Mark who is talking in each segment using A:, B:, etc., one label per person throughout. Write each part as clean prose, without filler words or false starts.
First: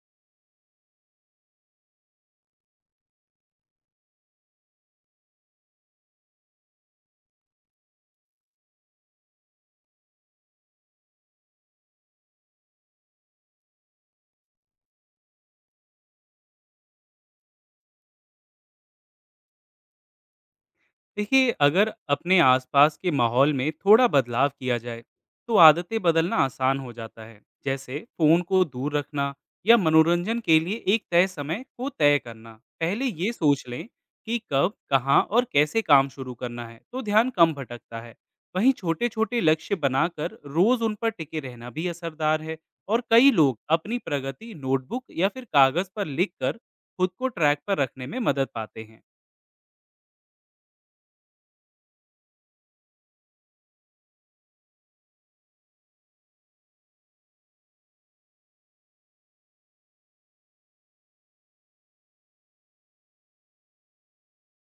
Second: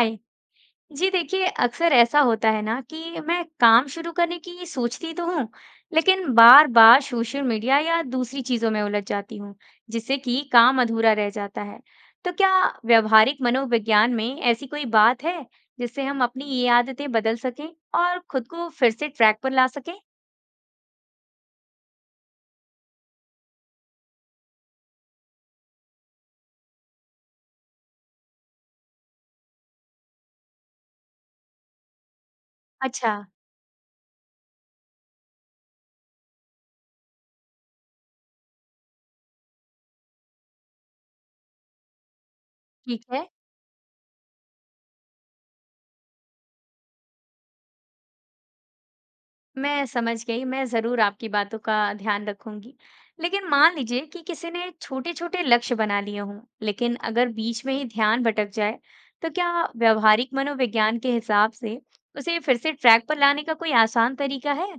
A: हाय जी। देखिए अक्सर ऐसा होता है ना कि मैं काम शुरू करने की सोचती तो हूँ, लेकिन बार बार सोशल मीडिया या दूसरी चीजों में उलझ जाती हूँ, जिससे कि काम अधूरा रह जाता है। तो क्या व्यवहारिक मनोविज्ञान में ऐसी कोई बात है जिससे हम अपनी ये आदतें बदल सकें और खुद को फिर से ट्रैक पर ला सकें?
B: देखिए, अगर अपने आसपास के माहौल में थोड़ा बदलाव किया जाए तो आदतें बदलना आसान हो जाता है। जैसे फोन को दूर रखना या मनोरंजन के लिए एक तय समय को तय करना। पहले
A: अच्छा।
B: ये सोच लें कि कब, कहाँ और कैसे काम शुरू करना है, तो ध्यान कम भटकता है। वहीं छोटे छोटे लक्ष्य बनाकर रोज उन पर टिके रहना भी असरदार है। और
A: ठीक है।
B: कई लोग अपनी प्रगति नोटबुक या फिर कागज पर लिखकर खुद को ट्रैक पर रखने में मदद पाते हैं।
A: मैं समझ गई, मैं ज़रूर आपकी बातों का ध्यान रखूँगी। लेकिन मान लीजिए कि किसी ने छोटे-छोटे लक्ष्य बना लिए हों, लेकिन अगर बीच में ही ध्यान भटक जाए, तो क्या व्यावहारिक मनोविज्ञान के हिसाब से उसे फिर से ट्रैक पर लाने का कोई आसान तरीका है?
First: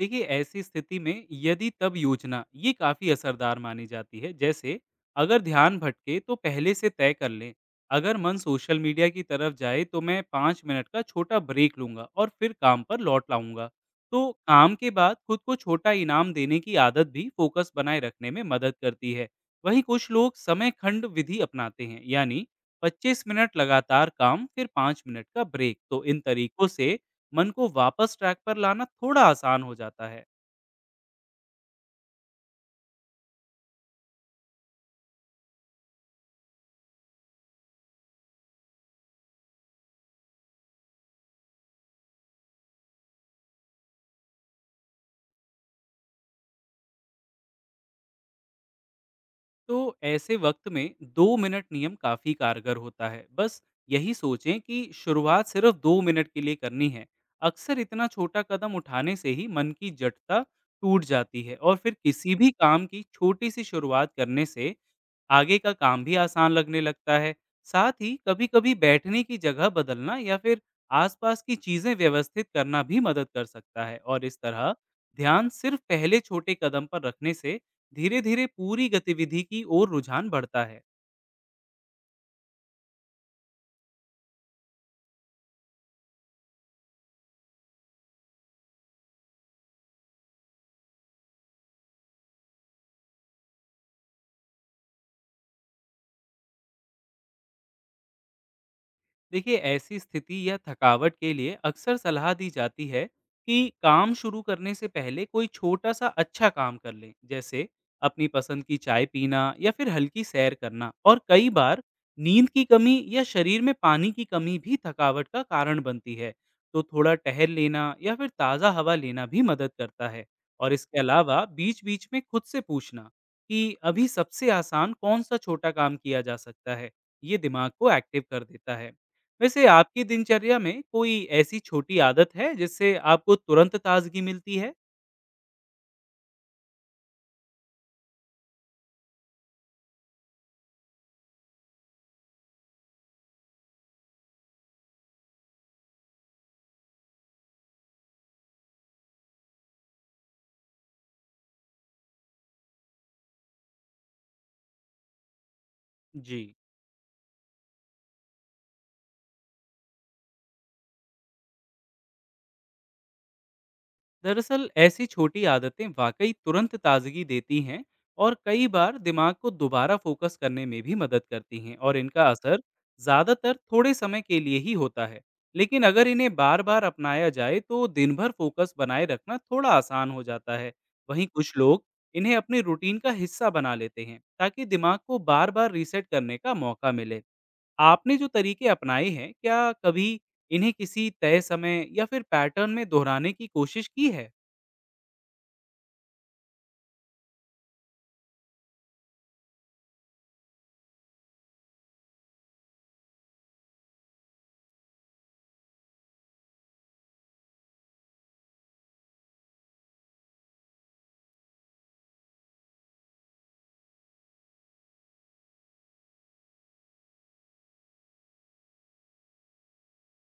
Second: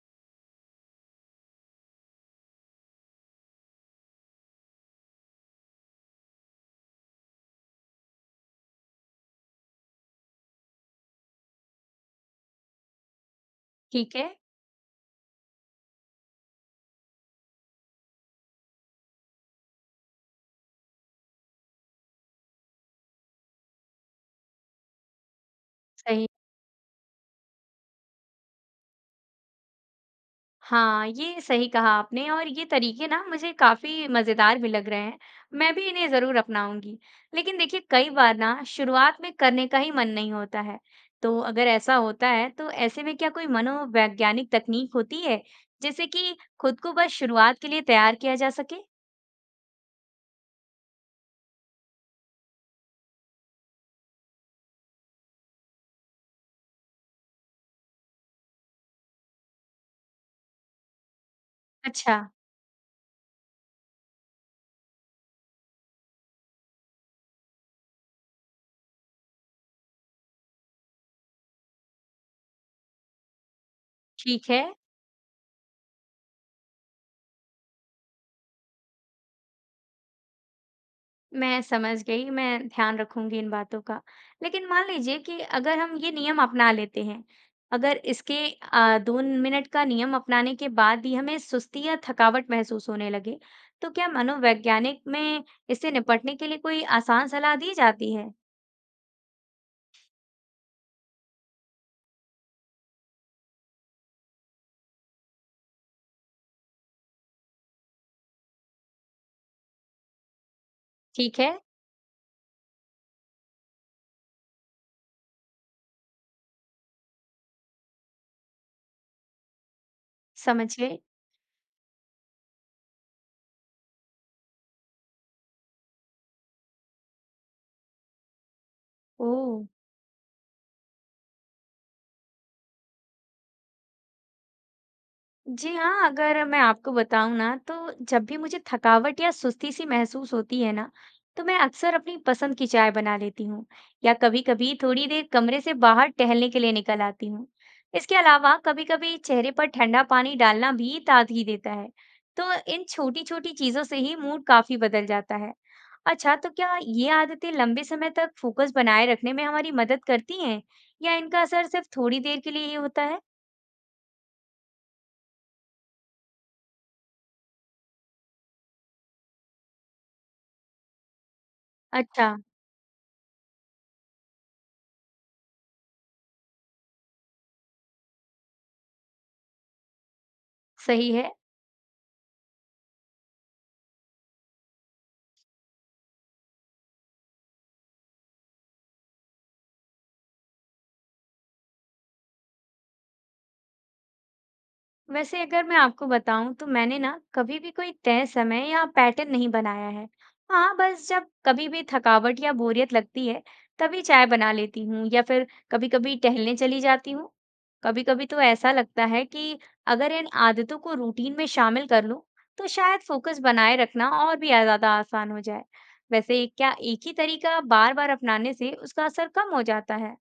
B: देखिए, ऐसी स्थिति में यदि तब योजना ये काफी असरदार मानी जाती है। जैसे अगर ध्यान भटके तो पहले से तय कर लें, अगर मन सोशल मीडिया की तरफ जाए तो मैं पाँच मिनट का छोटा ब्रेक लूंगा और फिर काम पर लौट लाऊंगा।
A: ठीक है।
B: तो काम के बाद खुद को छोटा इनाम देने की आदत भी फोकस बनाए रखने में मदद करती है। वहीं कुछ लोग समय खंड विधि अपनाते हैं, यानी 25 मिनट लगातार काम फिर 5 मिनट का ब्रेक। तो इन
A: सही।
B: तरीकों से मन को वापस ट्रैक पर लाना थोड़ा आसान हो जाता है।
A: हाँ, ये सही कहा आपने, और ये तरीके ना मुझे काफ़ी मज़ेदार भी लग रहे हैं। मैं भी इन्हें ज़रूर अपनाऊँगी। लेकिन देखिए, कई बार ना शुरुआत में करने का ही मन नहीं होता है। तो अगर ऐसा होता है तो ऐसे में क्या कोई मनोवैज्ञानिक तकनीक होती है जिससे कि खुद को बस शुरुआत के लिए तैयार किया जा सके?
B: तो ऐसे वक्त में दो मिनट नियम काफी कारगर होता है। बस यही सोचें कि शुरुआत सिर्फ दो मिनट के लिए करनी है। अक्सर इतना छोटा कदम उठाने से ही मन की जटता टूट जाती है और फिर
A: अच्छा।
B: किसी भी काम की छोटी सी शुरुआत करने से आगे का काम भी आसान लगने लगता है। साथ ही कभी-कभी बैठने की जगह बदलना या फिर आसपास की चीजें व्यवस्थित करना भी मदद कर सकता है। और इस
A: ठीक है।
B: तरह ध्यान सिर्फ पहले छोटे कदम पर रखने से धीरे-धीरे पूरी गतिविधि की ओर रुझान बढ़ता है।
A: मैं समझ गई, मैं ध्यान रखूंगी इन बातों का। लेकिन मान लीजिए कि अगर हम ये नियम अपना लेते हैं, अगर इसके 2 मिनट का नियम अपनाने के बाद भी हमें सुस्ती या थकावट महसूस होने लगे, तो क्या मनोवैज्ञानिक में इससे निपटने के लिए कोई आसान सलाह दी जाती है?
B: देखिए, ऐसी स्थिति या थकावट के लिए अक्सर सलाह दी जाती है कि काम शुरू करने से पहले कोई छोटा सा अच्छा काम कर लें। जैसे अपनी पसंद की चाय पीना या फिर हल्की सैर करना। और
A: ठीक
B: कई
A: है।
B: बार नींद की कमी या शरीर में पानी की कमी भी थकावट का कारण बनती है, तो थोड़ा टहल लेना या फिर ताज़ा हवा लेना भी मदद करता है।
A: समझ
B: और इसके
A: गई।
B: अलावा बीच बीच में खुद से पूछना कि अभी सबसे आसान कौन सा छोटा काम किया जा सकता है, ये दिमाग को एक्टिव कर देता है।
A: ओह!
B: वैसे आपकी दिनचर्या में कोई ऐसी छोटी आदत है जिससे आपको तुरंत ताज़गी मिलती है?
A: जी हाँ, अगर मैं आपको बताऊँ ना, तो जब भी मुझे थकावट या सुस्ती सी महसूस होती है ना, तो मैं अक्सर अपनी पसंद की चाय बना लेती हूँ, या कभी-कभी थोड़ी देर कमरे से बाहर टहलने के लिए निकल आती हूँ। इसके अलावा कभी-कभी चेहरे पर ठंडा पानी डालना भी ताजगी देता है। तो इन छोटी-छोटी चीज़ों से ही मूड काफ़ी बदल जाता है। अच्छा,
B: जी।
A: तो क्या ये आदतें लंबे समय तक फोकस बनाए रखने में हमारी मदद करती हैं, या इनका असर सिर्फ थोड़ी देर के लिए ही होता है?
B: दरअसल ऐसी छोटी आदतें वाक़ई तुरंत ताज़गी देती हैं और कई बार दिमाग को दोबारा फ़ोकस करने में भी मदद करती हैं, और इनका
A: अच्छा।
B: असर ज़्यादातर थोड़े समय के लिए ही होता है। लेकिन अगर इन्हें बार-बार अपनाया जाए तो दिन भर फ़ोकस बनाए रखना थोड़ा आसान हो जाता है।
A: सही
B: वहीं
A: है।
B: कुछ लोग इन्हें अपने रूटीन का हिस्सा बना लेते हैं ताकि दिमाग को बार-बार रीसेट करने का मौका मिले। आपने जो तरीके अपनाए हैं, क्या कभी इन्हें किसी तय समय या फिर पैटर्न में दोहराने की कोशिश की है?
A: वैसे अगर मैं आपको बताऊं तो मैंने ना कभी भी कोई तय समय या पैटर्न नहीं बनाया है। हाँ, बस जब कभी भी थकावट या बोरियत लगती है तभी चाय बना लेती हूँ, या फिर कभी कभी टहलने चली जाती हूँ। कभी कभी तो ऐसा लगता है कि अगर इन आदतों को रूटीन में शामिल कर लूँ तो शायद फोकस बनाए रखना और भी ज्यादा आसान हो जाए। वैसे क्या एक ही तरीका बार बार अपनाने से उसका असर कम हो जाता है?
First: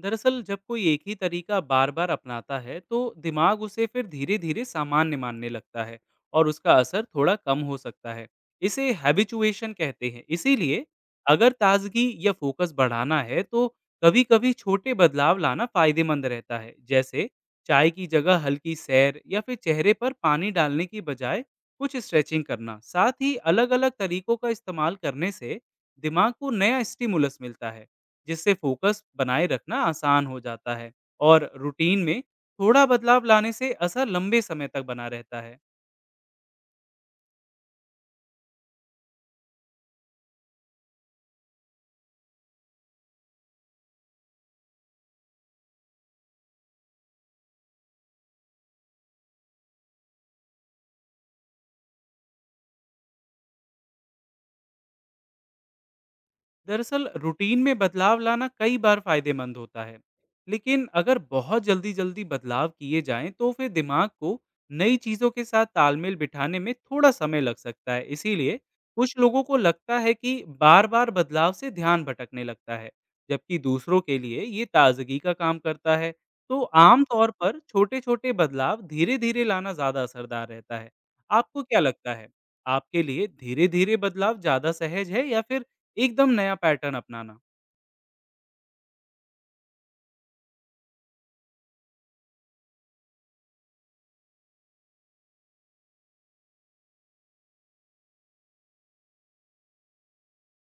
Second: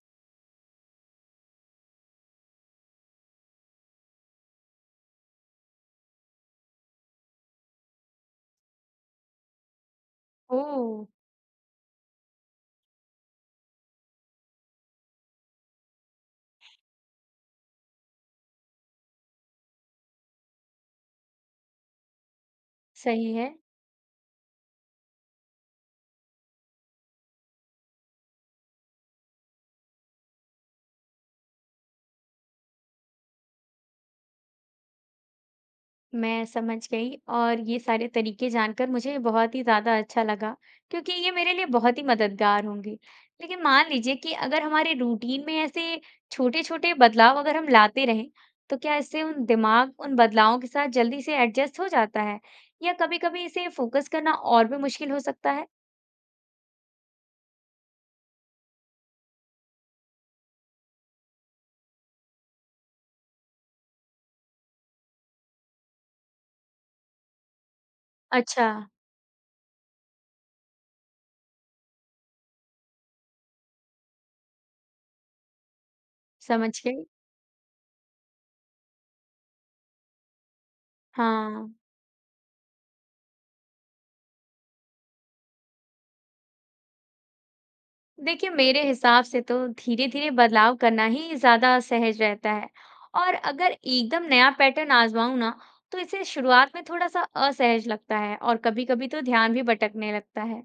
B: दरअसल जब कोई एक ही तरीका बार बार अपनाता है, तो दिमाग उसे फिर धीरे धीरे सामान्य मानने लगता है और उसका असर थोड़ा कम हो सकता है। इसे हैबिचुएशन कहते हैं। इसीलिए
A: ओह।
B: अगर ताजगी या फोकस बढ़ाना है तो कभी कभी छोटे बदलाव लाना फायदेमंद रहता है। जैसे चाय की जगह हल्की सैर या फिर चेहरे पर पानी डालने की बजाय कुछ स्ट्रेचिंग करना। साथ ही
A: सही है।
B: अलग अलग तरीकों का इस्तेमाल करने से दिमाग को नया स्टिमुलस मिलता है, जिससे फोकस बनाए रखना आसान हो जाता है। और रूटीन में थोड़ा बदलाव लाने से असर लंबे समय तक बना रहता है।
A: मैं समझ गई, और ये सारे तरीके जानकर मुझे बहुत ही ज़्यादा अच्छा लगा, क्योंकि ये मेरे लिए बहुत ही मददगार होंगे। लेकिन मान लीजिए कि अगर हमारे रूटीन में ऐसे छोटे-छोटे बदलाव अगर हम लाते रहें, तो क्या इससे उन बदलावों के साथ जल्दी से एडजस्ट हो जाता है? या कभी-कभी इसे फोकस करना और भी मुश्किल हो सकता है?
B: दरअसल रूटीन में बदलाव लाना कई बार फायदेमंद होता है, लेकिन अगर बहुत जल्दी जल्दी बदलाव किए जाएं तो फिर दिमाग को नई चीज़ों के साथ तालमेल बिठाने में थोड़ा समय लग सकता है। इसीलिए
A: अच्छा।
B: कुछ लोगों को लगता है कि बार बार बदलाव से ध्यान भटकने लगता है, जबकि दूसरों के लिए ये ताजगी का काम करता है। तो
A: समझ गई।
B: आमतौर पर छोटे छोटे बदलाव धीरे धीरे लाना ज़्यादा असरदार रहता है। आपको
A: हाँ।
B: क्या लगता है, आपके लिए धीरे धीरे बदलाव ज्यादा सहज है या फिर एकदम नया पैटर्न अपनाना?
A: देखिए, मेरे हिसाब से तो धीरे धीरे बदलाव करना ही ज्यादा सहज रहता है, और अगर एकदम नया पैटर्न आजमाऊं ना, तो इसे शुरुआत में थोड़ा सा असहज लगता है और कभी कभी तो ध्यान भी भटकने लगता है।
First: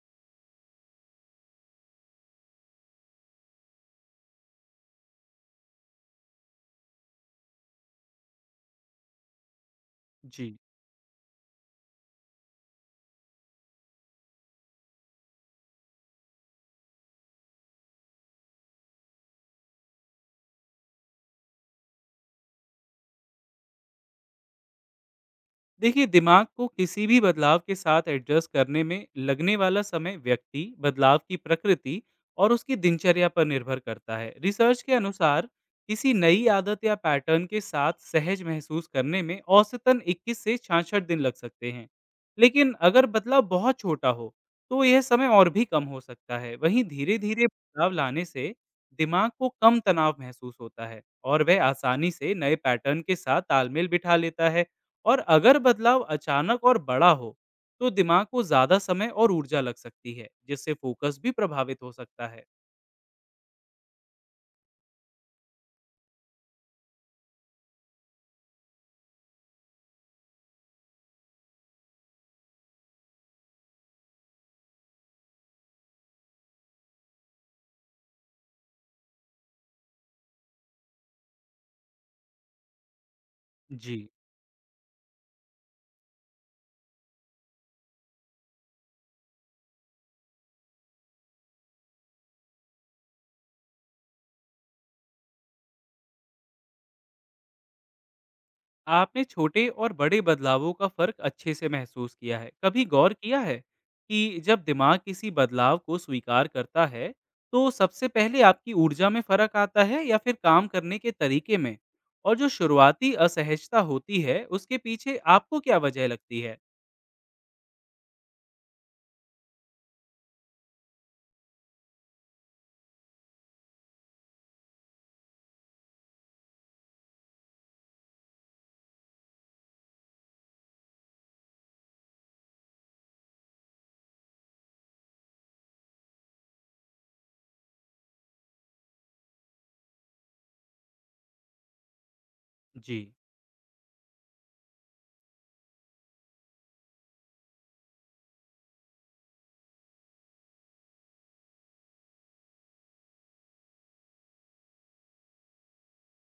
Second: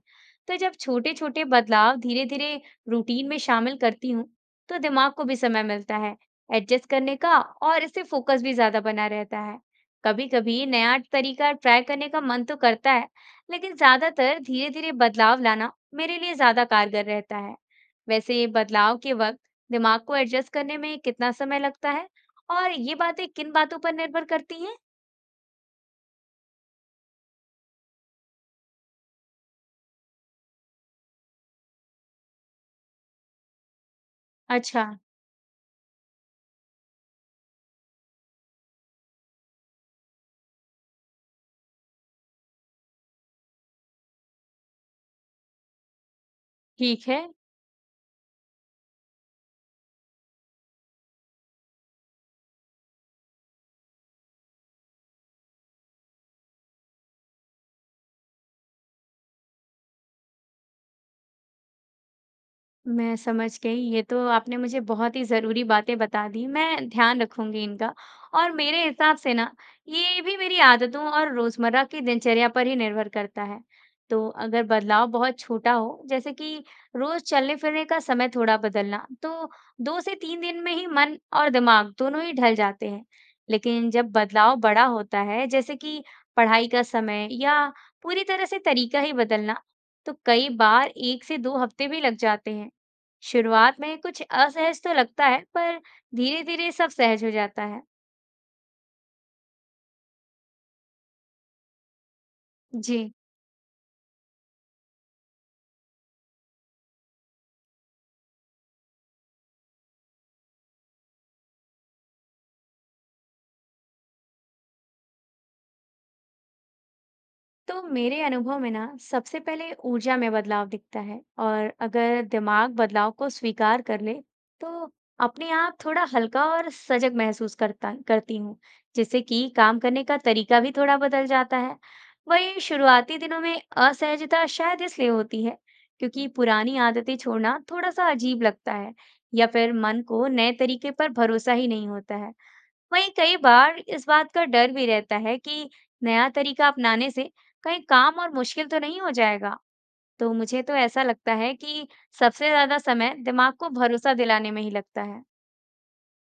A: तो जब छोटे छोटे बदलाव धीरे धीरे रूटीन में शामिल करती हूँ, तो दिमाग को भी समय मिलता है एडजस्ट करने का, और इससे फोकस भी ज्यादा बना रहता है। कभी
B: जी।
A: कभी नया तरीका ट्राई करने का मन तो करता है, लेकिन ज्यादातर धीरे धीरे बदलाव लाना मेरे लिए ज्यादा कारगर रहता है। वैसे बदलाव के वक्त दिमाग को एडजस्ट करने में कितना समय लगता है, और ये बातें किन बातों पर निर्भर करती हैं?
B: देखिए, दिमाग को किसी भी बदलाव के साथ एडजस्ट करने में लगने वाला समय व्यक्ति, बदलाव की प्रकृति और उसकी दिनचर्या पर निर्भर करता है। रिसर्च
A: अच्छा।
B: के अनुसार किसी नई आदत या पैटर्न के साथ सहज महसूस करने में औसतन 21 से 66 दिन लग सकते हैं। लेकिन अगर बदलाव बहुत छोटा हो तो यह समय और भी कम हो सकता है। वहीं
A: ठीक
B: धीरे
A: है।
B: धीरे बदलाव लाने से दिमाग को कम तनाव महसूस होता है और वह आसानी से नए पैटर्न के साथ तालमेल बिठा लेता है। और अगर बदलाव अचानक और बड़ा हो तो दिमाग को ज्यादा समय और ऊर्जा लग सकती है, जिससे फोकस भी प्रभावित हो सकता है।
A: मैं समझ गई। ये तो आपने मुझे बहुत ही ज़रूरी बातें बता दी। मैं ध्यान रखूँगी इनका। और मेरे हिसाब से ना, ये भी मेरी आदतों और रोज़मर्रा की दिनचर्या पर ही निर्भर करता है। तो अगर बदलाव बहुत छोटा हो, जैसे कि रोज़ चलने-फिरने का समय थोड़ा बदलना, तो 2 से 3 दिन में ही मन और दिमाग दोनों ही ढल जाते हैं। लेकिन
B: जी।
A: जब बदलाव बड़ा होता है, जैसे कि पढ़ाई का समय या पूरी तरह से तरीका ही बदलना, तो कई बार 1 से 2 हफ्ते भी लग जाते हैं। शुरुआत में कुछ असहज तो लगता है, पर धीरे-धीरे सब सहज हो जाता है।
B: आपने छोटे और बड़े बदलावों का फर्क अच्छे से महसूस किया है। कभी
A: जी।
B: गौर किया है कि जब दिमाग किसी बदलाव को स्वीकार करता है तो सबसे पहले आपकी ऊर्जा में फर्क आता है या फिर काम करने के तरीके में? और जो शुरुआती असहजता होती है, उसके पीछे आपको क्या वजह लगती है?
A: तो मेरे अनुभव में ना, सबसे पहले ऊर्जा में बदलाव दिखता है, और अगर दिमाग बदलाव को स्वीकार कर ले तो अपने आप थोड़ा हल्का और सजग महसूस करता करती हूँ, जिससे कि काम करने का तरीका भी थोड़ा बदल जाता है। वही शुरुआती दिनों में असहजता शायद इसलिए होती है, क्योंकि पुरानी आदतें छोड़ना थोड़ा सा अजीब लगता है, या फिर मन को नए तरीके पर भरोसा ही नहीं होता है। वहीं
B: जी।
A: कई बार इस बात का डर भी रहता है कि नया तरीका अपनाने से कहीं काम और मुश्किल तो नहीं हो जाएगा। तो मुझे तो ऐसा लगता है कि सबसे ज्यादा समय दिमाग को भरोसा दिलाने में ही लगता है।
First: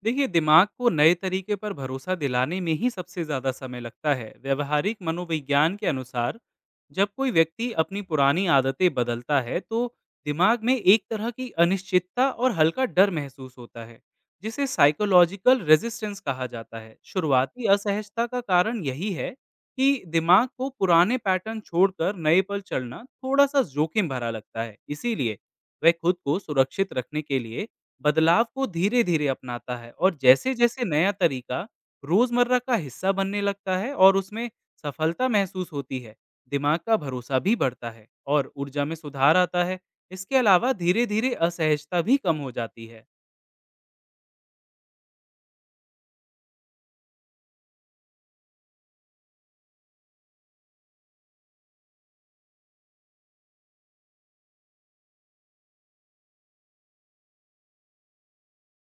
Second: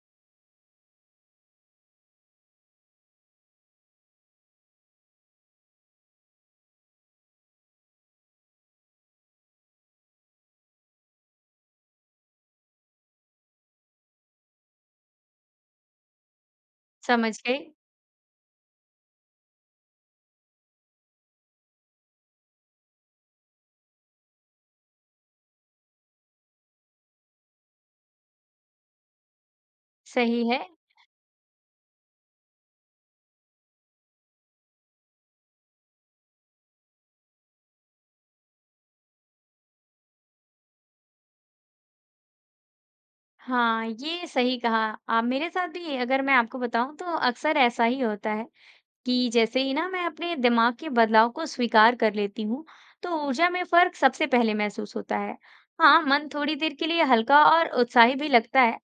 B: देखिए, दिमाग को नए तरीके पर भरोसा दिलाने में ही सबसे ज़्यादा समय लगता है। व्यवहारिक मनोविज्ञान के अनुसार जब कोई व्यक्ति अपनी पुरानी आदतें बदलता है तो दिमाग में एक तरह की अनिश्चितता और हल्का डर महसूस होता है, जिसे साइकोलॉजिकल रेजिस्टेंस कहा जाता है।
A: समझ गई।
B: शुरुआती असहजता का कारण यही है कि दिमाग को पुराने पैटर्न छोड़कर नए पर चलना थोड़ा सा जोखिम भरा लगता है। इसीलिए वह खुद को सुरक्षित रखने के लिए बदलाव को धीरे-धीरे अपनाता है। और
A: सही है।
B: जैसे-जैसे नया तरीका रोजमर्रा का हिस्सा बनने लगता है और उसमें सफलता महसूस होती है, दिमाग का भरोसा भी बढ़ता है और ऊर्जा में सुधार आता है। इसके अलावा धीरे-धीरे असहजता भी कम हो जाती है।
A: हाँ, ये सही कहा आप। मेरे साथ भी, अगर मैं आपको बताऊं, तो अक्सर ऐसा ही होता है कि जैसे ही ना मैं अपने दिमाग के बदलाव को स्वीकार कर लेती हूँ, तो ऊर्जा में फर्क सबसे पहले महसूस होता है। हाँ, मन थोड़ी देर के लिए हल्का और उत्साही भी लगता है।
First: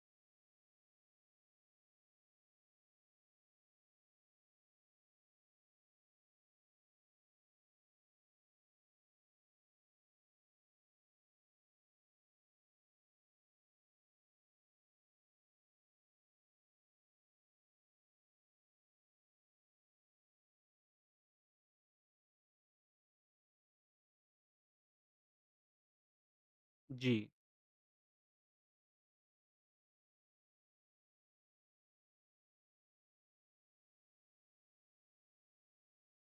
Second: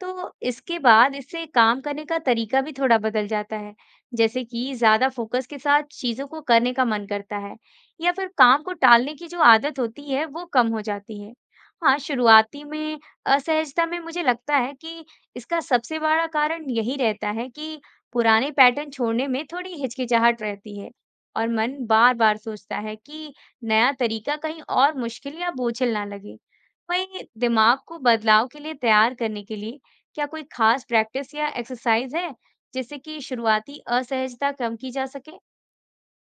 A: तो इसके बाद इससे काम करने का तरीका भी थोड़ा बदल जाता है। जैसे कि ज्यादा फोकस के साथ चीजों को करने का मन करता है, या फिर काम को टालने की जो आदत होती है, वो कम हो जाती है। हाँ, शुरुआती में असहजता में मुझे लगता है कि इसका सबसे बड़ा कारण यही रहता है कि पुराने पैटर्न छोड़ने में थोड़ी हिचकिचाहट रहती है, और मन बार बार सोचता है कि नया तरीका कहीं और मुश्किल या बोझिल ना लगे।
B: जी।
A: वहीं दिमाग को बदलाव के लिए तैयार करने के लिए क्या कोई खास प्रैक्टिस या एक्सरसाइज है जिससे कि शुरुआती असहजता कम की जा सके?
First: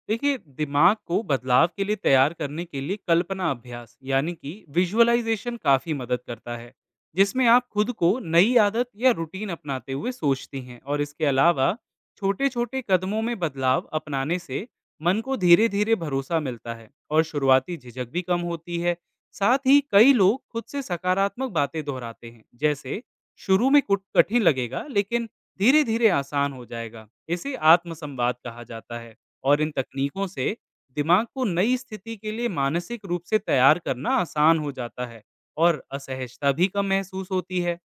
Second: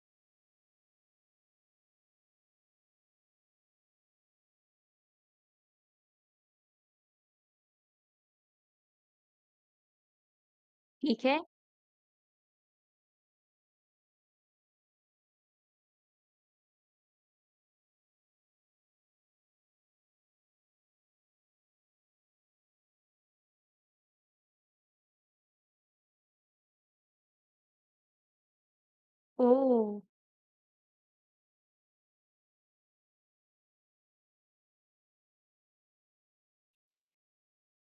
B: देखिए, दिमाग को बदलाव के लिए तैयार करने के लिए कल्पना अभ्यास यानी कि विजुअलाइजेशन काफ़ी मदद करता है, जिसमें आप खुद को नई आदत या रूटीन अपनाते हुए सोचती हैं। और इसके
A: ठीक है।
B: अलावा छोटे छोटे कदमों में बदलाव अपनाने से मन को धीरे धीरे भरोसा मिलता है और शुरुआती झिझक भी कम होती है। साथ ही कई लोग खुद से सकारात्मक बातें दोहराते हैं, जैसे शुरू में कुछ कठिन लगेगा लेकिन धीरे धीरे आसान हो जाएगा। इसे आत्मसंवाद कहा जाता है।
A: ओ।
B: और इन तकनीकों से दिमाग को नई स्थिति के लिए मानसिक रूप से तैयार करना आसान हो जाता है और असहजता भी कम महसूस होती है।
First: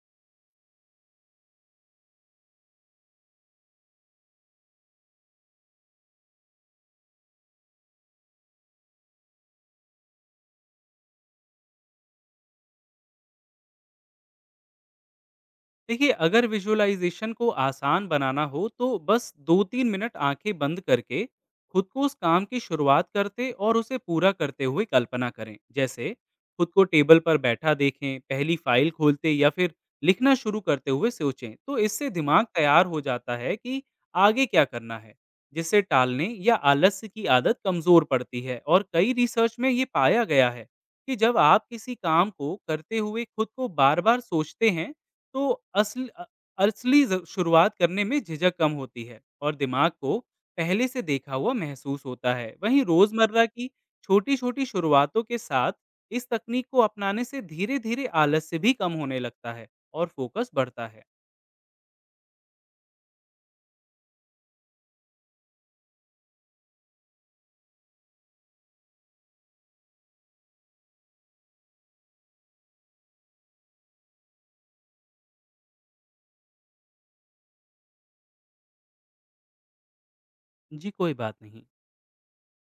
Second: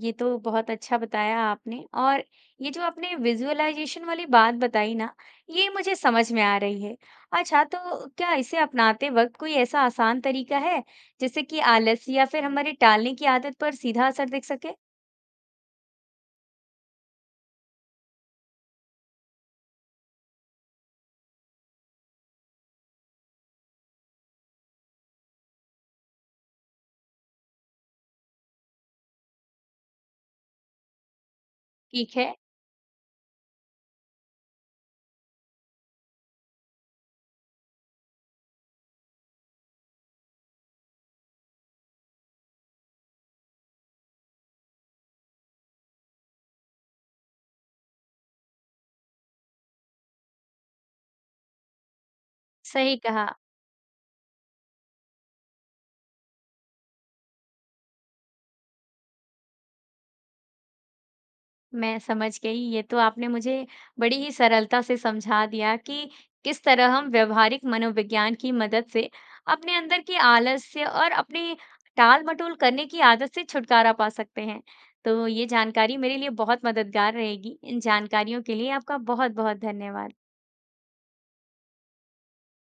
A: ये तो बहुत अच्छा बताया आपने, और ये जो आपने विजुअलाइजेशन वाली बात बताई ना, ये मुझे समझ में आ रही है। अच्छा, तो क्या इसे अपनाते वक्त कोई ऐसा आसान तरीका है जिससे कि आलस या फिर हमारे टालने की आदत पर सीधा असर दिख सके?
B: देखिए, अगर विजुअलाइजेशन को आसान बनाना हो तो बस दो तीन मिनट आंखें बंद करके खुद को उस काम की शुरुआत करते और उसे पूरा करते हुए कल्पना करें। जैसे खुद को टेबल पर बैठा देखें, पहली फाइल खोलते या फिर लिखना शुरू करते हुए सोचें। तो इससे
A: ठीक है।
B: दिमाग तैयार हो जाता है कि आगे क्या करना है, जिससे टालने या आलस्य की आदत कमजोर पड़ती है। और कई रिसर्च में ये पाया गया है कि जब आप किसी काम को करते हुए खुद को बार बार सोचते हैं तो असल अ- असली शुरुआत करने में झिझक कम होती है और दिमाग को पहले से देखा हुआ महसूस होता है। वहीं
A: सही कहा।
B: रोजमर्रा की छोटी छोटी शुरुआतों के साथ इस तकनीक को अपनाने से धीरे धीरे आलस से भी कम होने लगता है और फोकस बढ़ता है।
A: मैं समझ गई। ये तो आपने मुझे बड़ी ही सरलता से समझा दिया कि किस तरह हम व्यवहारिक मनोविज्ञान की मदद से अपने अंदर की आलस्य और अपनी टाल-मटोल करने की आदत से छुटकारा पा सकते हैं। तो ये जानकारी मेरे लिए बहुत मददगार रहेगी। इन जानकारियों के लिए आपका बहुत-बहुत धन्यवाद।
B: जी, कोई बात नहीं।